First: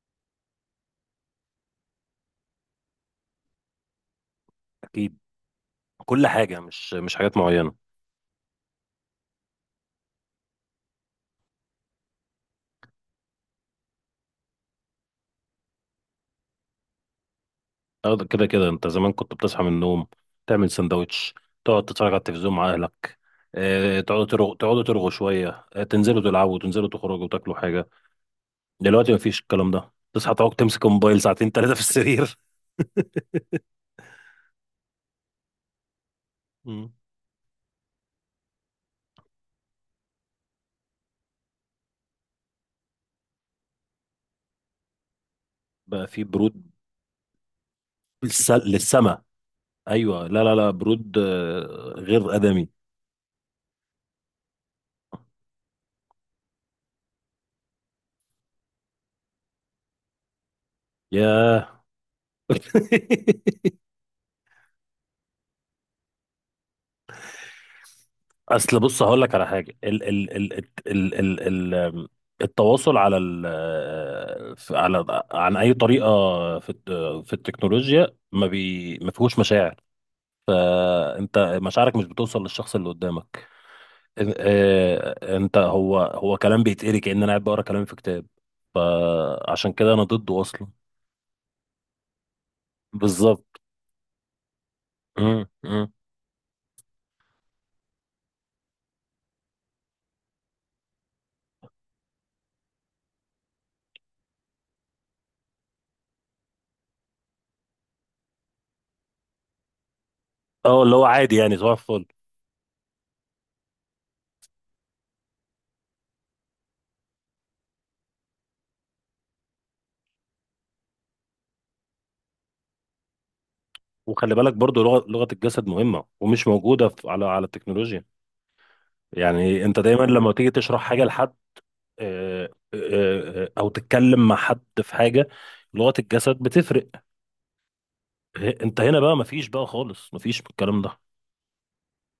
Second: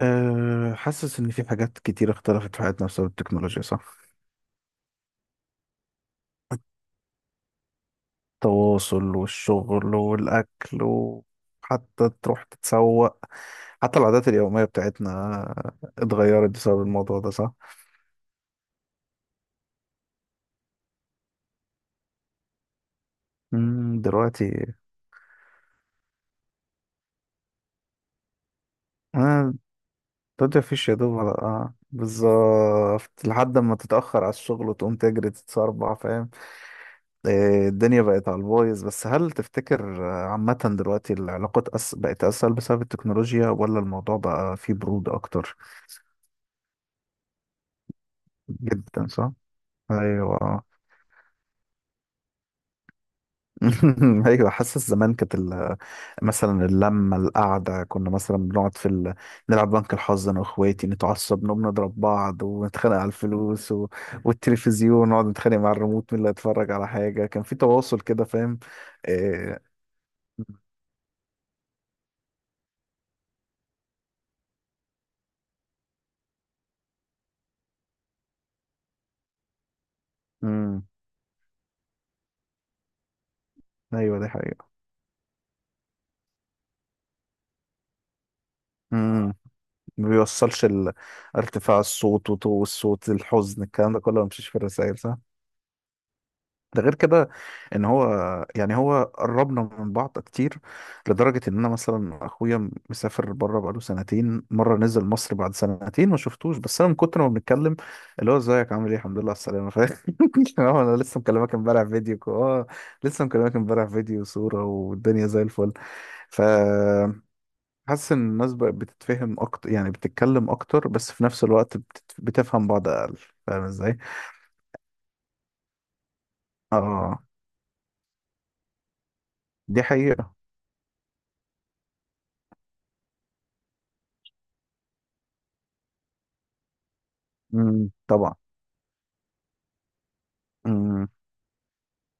حاسس إن في حاجات كتير اختلفت في حياتنا بسبب التكنولوجيا، صح؟ اكيد. كل حاجه مش حاجات معينه. التواصل والشغل والأكل، وحتى تروح تتسوق. حتى العادات اليومية بتاعتنا اتغيرت بسبب الموضوع ده، صح؟ كده كده انت زمان كنت بتصحى من النوم، تعمل سندوتش، تقعد تتفرج على التلفزيون مع اهلك. تقعدوا دلوقتي. ترغوا تقعدوا ترغوا شويه، تنزلوا تلعبوا تنزلوا تخرجوا وتاكلوا حاجه. دلوقتي مفيش آه الكلام ده، تصحى تقعد دلوقتي تمسك مفيش يا دوب، موبايل ولا ساعتين ثلاثه في السرير. بالظبط لحد ما تتأخر على الشغل وتقوم تجري تتسربع، فاهم؟ مم. الدنيا بقت على البايظ. بس هل تفتكر عامة دلوقتي العلاقات بقت أسهل بسبب التكنولوجيا، ولا الموضوع بقى فيه برود أكتر؟ بقى في برود. جدا، للسما. صح. ايوه، لا لا ايوه. لا، برود غير ادمي. ايوه، حاسس زمان كانت مثلا اللمه القعده، كنا مثلا بنقعد في نلعب بنك الحظ انا واخواتي، نتعصب، نقوم ياه. نضرب بعض ونتخانق على الفلوس والتلفزيون، نقعد نتخانق مع الريموت مين اللي هيتفرج على حاجه. كان في تواصل كده، فاهم. اصل بص هقول لك على إيه... حاجه. ال التواصل على ال، على، عن اي طريقه، في الت- في التكنولوجيا ما فيهوش مشاعر. امم. انت مشاعرك مش بتوصل للشخص اللي قدامك. ايوه دي حقيقه. انت، هو كلام بيتقري كأن انا قاعد بقرا كلام في كتاب. امم فعشان كده انا ما ضده بيوصلش اصلا. ارتفاع الصوت وطو الصوت بالظبط. الحزن، الكلام ده كله ما بيمشيش في الرسائل، صح. مم، مم. ده غير كده، ان هو، يعني هو قربنا من بعض كتير لدرجة ان انا مثلا اخويا مسافر بره بقاله سنتين، مرة نزل مصر بعد سنتين ما شفتوش، بس انا من كتر ما بنتكلم اللي هو ازيك عامل ايه الحمد لله على السلامة، فاهم. هو اه، اللي انا هو لسه عادي مكلمك يعني، صباح امبارح الفل. فيديو لسه مكلمك امبارح فيديو وصورة والدنيا زي الفل. ف حاسس ان الناس بقت بتتفهم اكتر، يعني بتتكلم اكتر، بس في نفس الوقت بتفهم بعض اقل. فاهم ازاي؟ وخلي بالك برضو لغه الجسد مهمه ومش موجوده اه على التكنولوجيا. يعني انت دي دايما لما حقيقة. تيجي تشرح حاجه لحد، آه، او تتكلم مع حد في حاجه، لغه الجسد بتفرق. طبعا. انت هنا بقى مفيش، بقى خالص مفيش من الكلام ده. مم.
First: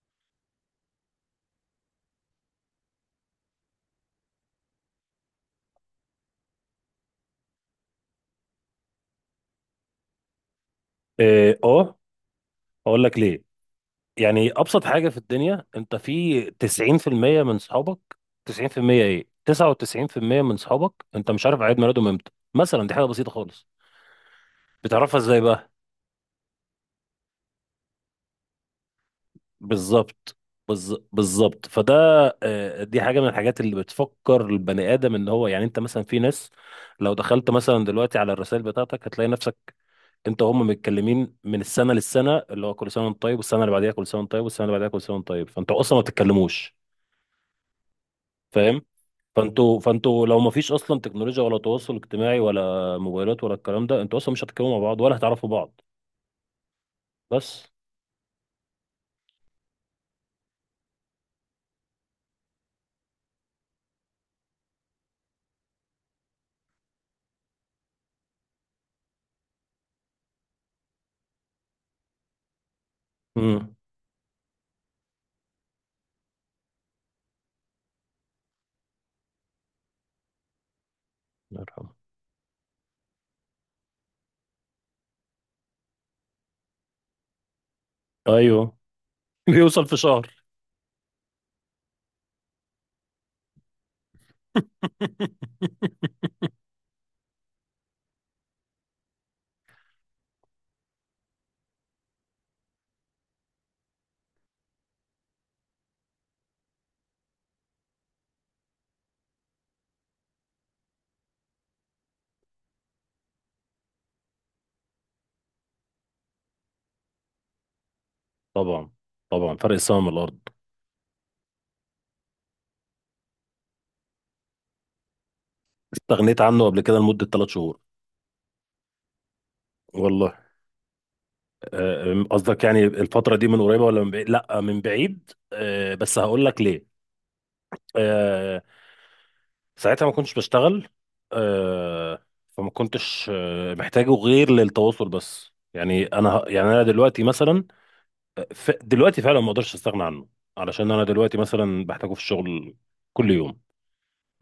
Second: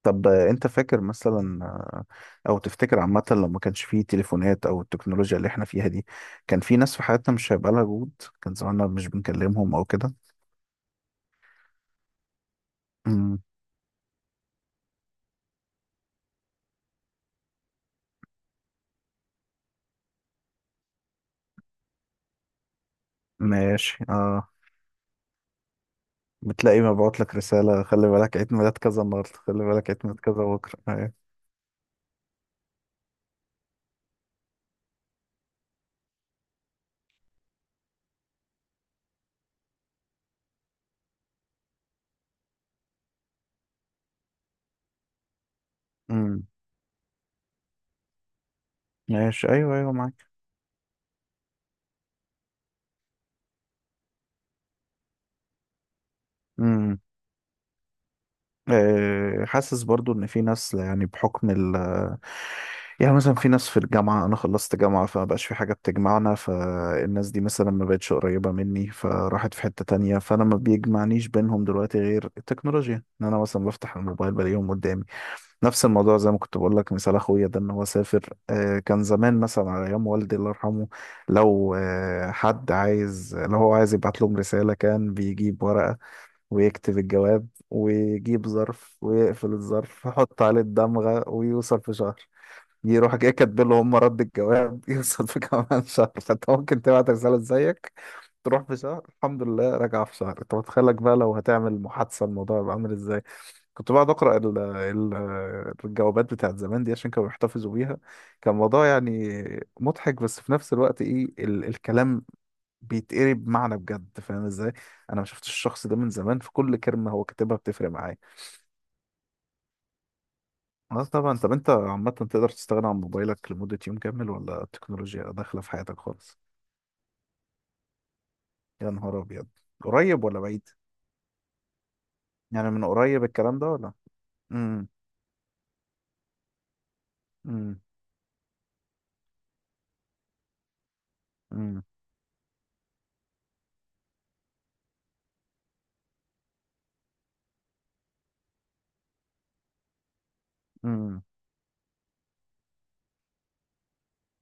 طب انت فاكر مثلا او تفتكر عامة لو ما كانش فيه تليفونات او التكنولوجيا اللي احنا فيها دي، كان في ناس في حياتنا مش هيبقى لها وجود. كان زماننا مش بنكلمهم او كده. اه، اقول لك مم. ليه. يعني ابسط حاجه في الدنيا، انت في 90% من صحابك، 90% ايه، 99% من صحابك انت مش عارف عيد ميلادهم امتى مثلا. دي حاجه بسيطه خالص. ماشي اه. بتعرفها ازاي بقى؟ بتلاقي مبعوت لك رسالة: خلي بالك عيد ميلاد كذا النهاردة، خلي بالك عيد ميلاد كذا بالظبط. بكرة. ايوه. بالظبط. فده دي حاجه من الحاجات اللي بتفكر البني ادم ان هو، يعني انت مثلا في ناس، لو دخلت مثلا دلوقتي على الرسائل بتاعتك هتلاقي نفسك انت وهم متكلمين من السنه للسنه، اللي هو كل سنه وانت طيب، والسنه اللي بعديها كل سنه وانت طيب، والسنه اللي بعديها كل سنه وانت طيب، فانتوا اصلا ما مم. بتتكلموش. فاهم. ماشي ايوه فانتوا ايوه معاك. فانتوا لو ما فيش اصلا تكنولوجيا ولا تواصل اجتماعي ولا موبايلات ولا الكلام ده، انتوا اصلا مش هتتكلموا مع بعض ولا هتعرفوا بعض. بس. حاسس برضو ان في ناس، يعني بحكم يعني مثلا في ناس في الجامعة. أنا خلصت جامعة فما بقاش في حاجة بتجمعنا، فالناس دي مثلا ما بقتش قريبة مني، فراحت في حتة تانية، فأنا ما بيجمعنيش بينهم دلوقتي غير التكنولوجيا، إن أنا مثلا امم بفتح الموبايل بلاقيهم قدامي. نفس الموضوع زي ما كنت بقول لك مثال أخويا ده، إن هو سافر. كان زمان مثلا على أيام والدي الله يرحمه، الله لو يرحمه. حد عايز، لو هو عايز يبعت لهم رسالة، كان بيجيب ورقة ويكتب الجواب ويجيب ايوه. ظرف ويقفل بيوصل في الظرف، يحط شهر. عليه الدمغة ويوصل في شهر. يروح جاي كاتب له هم رد الجواب يوصل في كمان شهر. فانت ممكن تبعت رسالة زيك تروح في شهر، الحمد لله راجعة في شهر. انت متخيلك بقى لو هتعمل محادثة الموضوع يبقى عامل ازاي. كنت بقعد اقرا ال ال الجوابات بتاعت زمان دي عشان كانوا بيحتفظوا بيها. كان موضوع يعني مضحك، بس في نفس الوقت ايه الكلام بيتقري بمعنى بجد، فاهم ازاي. انا ما شفتش الشخص ده من زمان، فكل كلمه هو كاتبها بتفرق معايا. طبعا، طبعا، فرق السماء من الارض. اه طبعا. طب انت عامه تقدر تستغنى عن موبايلك لمده يوم كامل، ولا التكنولوجيا داخله في حياتك خالص؟ استغنيت عنه قبل كده لمده ثلاث شهور. يا نهار ابيض. قريب والله ولا بعيد؟ قصدك يعني يعني من قريب الفتره دي الكلام من ده قريبه ولا؟ ولا من بعيد؟ لا، من امم. بعيد، بس هقول لك ليه. امم. آه، ساعتها ما كنتش بشتغل. امم. آه، فما كنتش محتاجه غير للتواصل بس. يعني انا يعني انا دلوقتي مثلا، دلوقتي فعلا ما اقدرش استغنى عنه، علشان انا امم. دلوقتي مثلا بحتاجه في الشغل كل يوم.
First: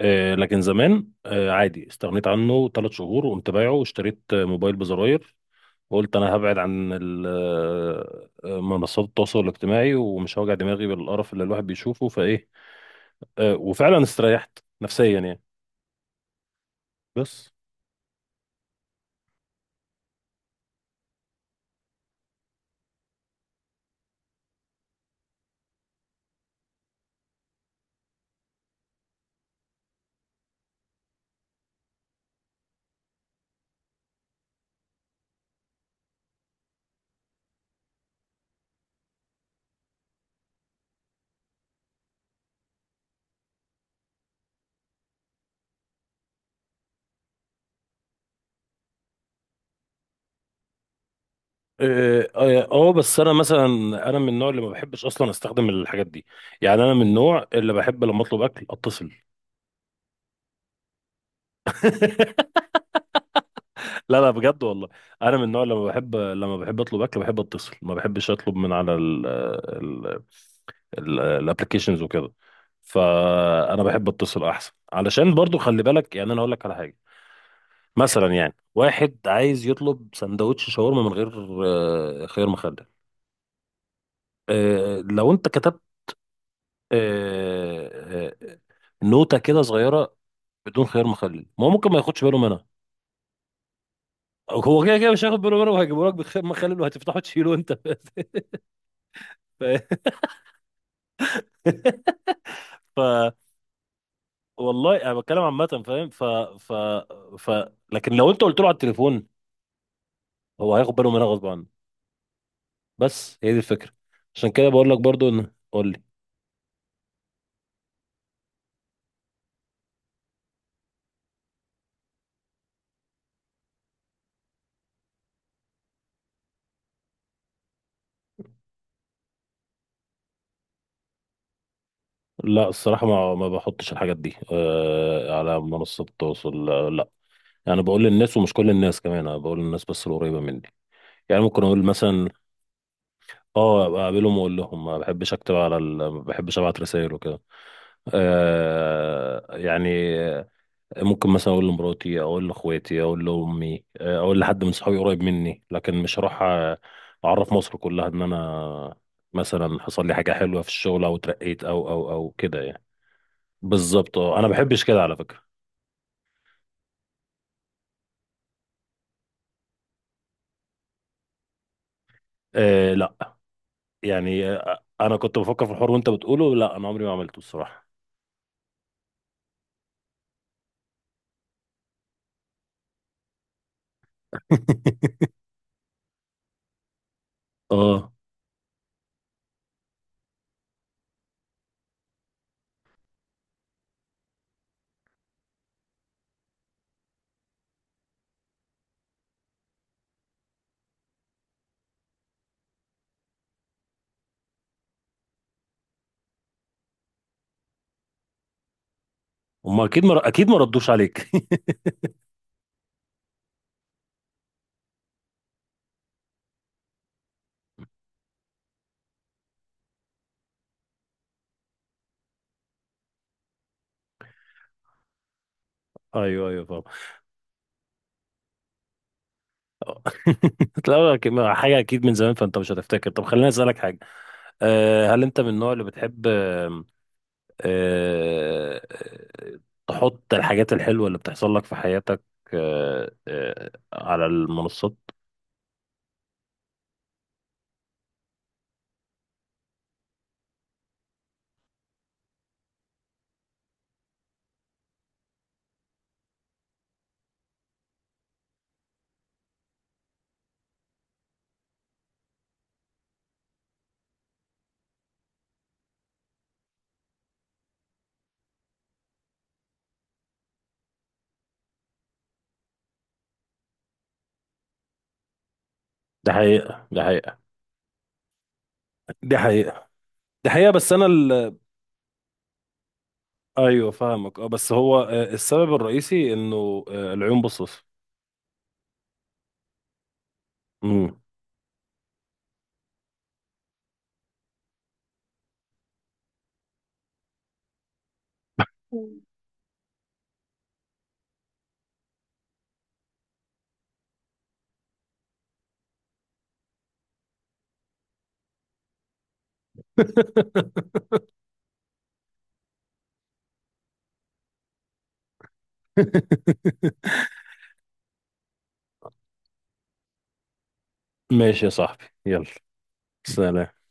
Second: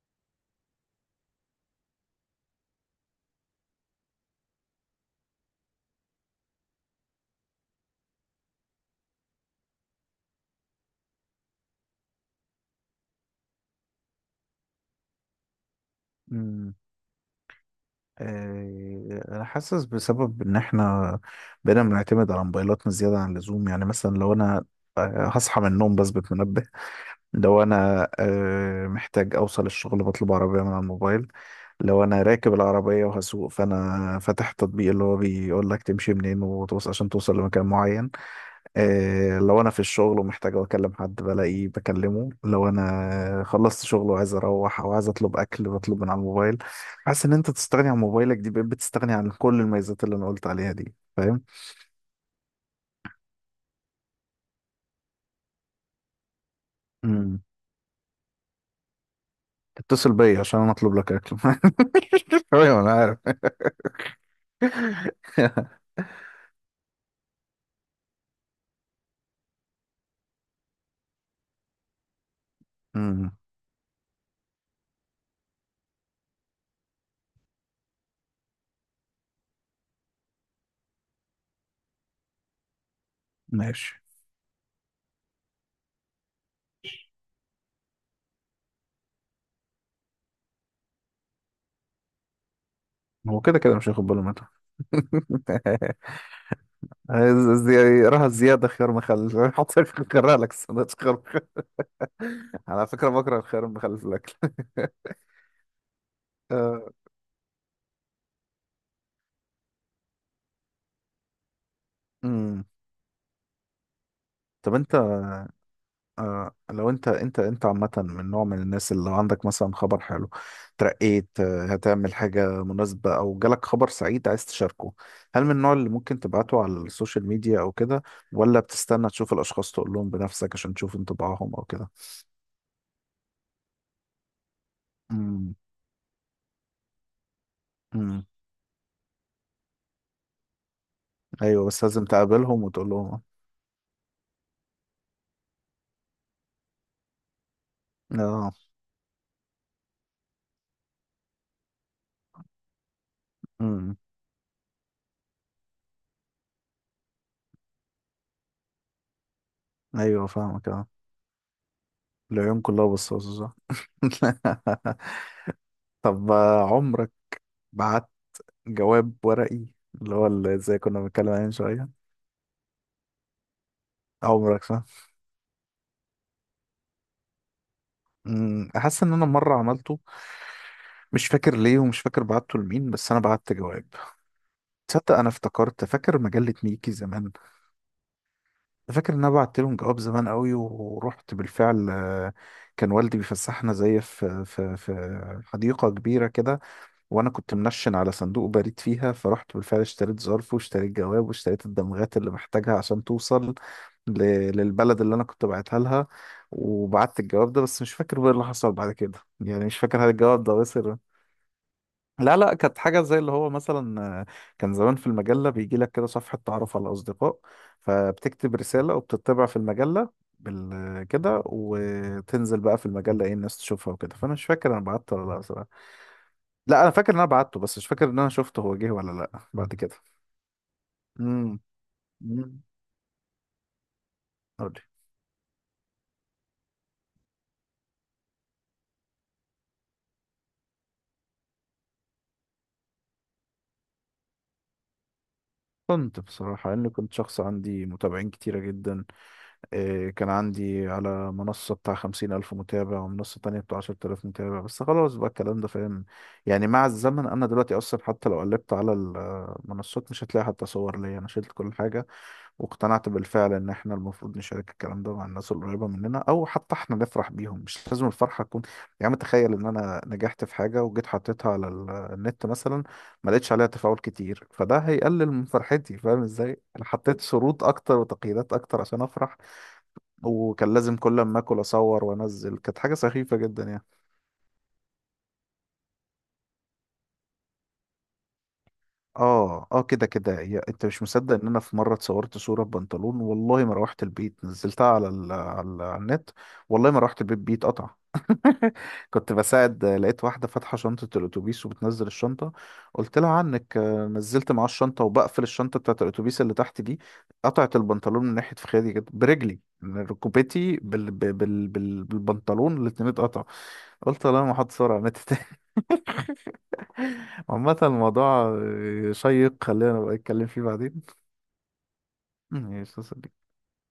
لكن زمان عادي، استغنيت عنه ثلاث شهور، وقمت بايعه واشتريت موبايل بزراير، وقلت انا هبعد عن منصات التواصل الاجتماعي، ومش هوجع دماغي بالقرف اللي الواحد بيشوفه فايه. وفعلا استريحت نفسيا يعني. امم. بس انا حاسس بسبب ان احنا بقينا بنعتمد على موبايلاتنا زياده عن اللزوم. يعني مثلا لو انا هصحى من النوم بثبت منبه. لو انا محتاج اوصل الشغل بطلب عربية من على الموبايل. لو انا راكب العربية وهسوق، فانا فاتح التطبيق اللي هو بيقول لك تمشي منين وتوصل عشان توصل لمكان معين. لو انا في الشغل ومحتاج اكلم حد بلاقيه بكلمه. لو انا خلصت شغل وعايز اروح، او عايز اطلب اكل بطلب من على الموبايل. حاسس ان انت تستغني عن موبايلك دي، بقيت بتستغني عن كل الميزات اللي انا قلت عليها دي، فاهم. اه، بس انا مثلا، انا من النوع اللي ما بحبش اصلا استخدم الحاجات دي. يعني انا من امم. النوع اللي بحب لما اطلب اكل اتصل. تتصل بيا عشان انا اطلب لك اكل. ايوه انا عارف. لا لا، بجد والله. انا من النوع لما بحب اطلب اكل بحب اتصل. ما بحبش اطلب من على ال الابلكيشنز وكده. مم. فانا بحب اتصل احسن، علشان برضو خلي بالك، يعني انا اقول لك على حاجه. مثلا يعني واحد عايز يطلب سندوتش شاورما من غير خيار مخلل. ماشي. لو انت كتبت آه، آه، نوتة كده صغيرة بدون خيار مخلل، ما هو ممكن ما ياخدش باله منها. هو كده كده مش هياخد باله منها. هو كده كده مش هياخد باله منها، وهيجيبوا لك بخيار مخلل وهتفتحه عايز تشيله انت. زي راحة زيادة خيار مخلل. حط خيارها لك السندوتش خيار مخلل. ف... على ف فكرة بكره الخيار المخلل في الأكل. والله انا بتكلم عامه، فاهم. ف ف آه، ف لكن لو انت قلت له على التليفون، هو هياخد باله منها غصب عنه. أمم. بس هي دي الفكره. عشان كده طب بقول أنت، لك برضو ان قول لي. لو أنت أنت أنت عامة من نوع من الناس اللي لو عندك مثلا خبر حلو، ترقيت، هتعمل حاجة مناسبة، أو جالك خبر سعيد عايز تشاركه، هل من النوع اللي ممكن تبعته على السوشيال ميديا أو كده، ولا بتستنى تشوف الأشخاص تقول لهم بنفسك عشان تشوف انطباعهم أو كده؟ لا الصراحه، ما بحطش الحاجات دي على منصات التواصل، لا. يعني بقول أمم. للناس، ومش كل الناس كمان، انا بقول للناس بس القريبه مني. يعني ممكن ايوه اقول بس لازم مثلا، تقابلهم وتقول لهم. اه أبقى اقابلهم واقول لهم. ما بحبش اكتب على ال... ما بحبش ابعت رسائل وكده. اه. آه يعني ممكن مثلا اقول لمراتي، اقول لاخواتي، اقول لامي، امم. اقول لحد من صحابي قريب مني. لكن مش هروح اعرف مصر كلها ان انا مثلا حصل لي ايوه حاجه حلوه في فاهمك اه. الشغل او اترقيت او كده العيون يعني. كلها بصاصه، صح. بالظبط اه، انا ما بحبش كده على فكره. طب عمرك بعت جواب ورقي، اللي هو اللي زي كنا بنتكلم عليه من شويه. أه لا، يعني عمرك صح. انا كنت بفكر في الحوار وانت بتقوله، لا انا عمري ما عملته الصراحه. امم، حاسس ان انا مره عملته، مش فاكر ليه ومش فاكر بعته لمين، بس انا بعت جواب. تصدق انا افتكرت فاكر مجله ميكي زمان؟ اه، فاكر ان انا بعت لهم جواب زمان قوي، ورحت بالفعل. كان والدي بيفسحنا زي في حديقه كبيره كده، وانا كنت منشن على صندوق بريد فيها، فرحت بالفعل اشتريت ظرف واشتريت جواب واشتريت الدمغات اللي محتاجها عشان توصل ل... للبلد اللي انا كنت بعتها لها، وبعت الجواب ده، بس مش فاكر بقى اللي حصل بعد كده، يعني مش هما اكيد فاكر هل الجواب اكيد ده ما ردوش وصل. عليك. لا لا، كانت حاجة زي اللي هو مثلا كان زمان في المجلة بيجي لك كده صفحة تعرف على الأصدقاء، فبتكتب رسالة وبتطبع في المجلة كده، وتنزل بقى في المجلة، ايه، الناس تشوفها وكده. فأنا مش فاكر أنا بعت ولا لا. ايوه ايوه، فاهم. لا انا فاكر ان انا بعته، بس مش فاكر ان انا شفته هو جه ولا لا بعد كده. آه. لا، امم. حاجه اكيد من زمان، فانت امم. مش هتفتكر. طب خليني اسالك حاجه، قولي. هل انت من النوع اللي بتحب آه، تحط الحاجات الحلوة اللي بتحصل لك في حياتك على المنصات؟ كنت بصراحة، لأني كنت شخص عندي متابعين كتيرة جدا، إيه، كان عندي على منصة بتاع 50,000 متابع ومنصة تانية بتاع 10,000 متابع، بس خلاص بقى الكلام ده فاهم. يعني مع الزمن، أنا دلوقتي أصلا حتى لو قلبت على المنصات مش هتلاقي حتى صور ليا، أنا شلت كل حاجة. واقتنعت بالفعل ان احنا المفروض نشارك الكلام ده مع الناس القريبه مننا، او حتى احنا نفرح بيهم، مش لازم الفرحه تكون. يا عم، تخيل ان انا نجحت في حاجه وجيت حطيتها على النت مثلا، ما لقيتش عليها تفاعل كتير، فده هيقلل من فرحتي، فاهم ده ازاي. انا حقيقة، ده حطيت حقيقة، شروط اكتر وتقييدات اكتر عشان افرح. دي حقيقة، دي حقيقة. وكان بس لازم أنا كل ما ال... اكل اصور وانزل، كانت حاجه سخيفه جدا يعني. ايوه فاهمك اه، بس هو السبب الرئيسي انه العيون بصص. اه، اه كده كده، انت مش امم مصدق ان انا في مره اتصورت صوره ببنطلون، والله ما روحت البيت نزلتها على النت. والله ما روحت البيت، بيت قطع. كنت بساعد، لقيت واحده فاتحه شنطه الاتوبيس وبتنزل الشنطه، قلت لها عنك، نزلت معاه الشنطه وبقفل الشنطه بتاعه الاتوبيس اللي تحت دي، قطعت البنطلون من ناحيه فخادي كده برجلي، من ركبتي بالبنطلون، الاتنين اتقطع. قلت لا، ما حد صورة نت. عامة الموضوع شيق، خلينا نبقى نتكلم فيه بعدين. ماشي يا صاحبي، يلا، ماشي يا صديقي. سلام.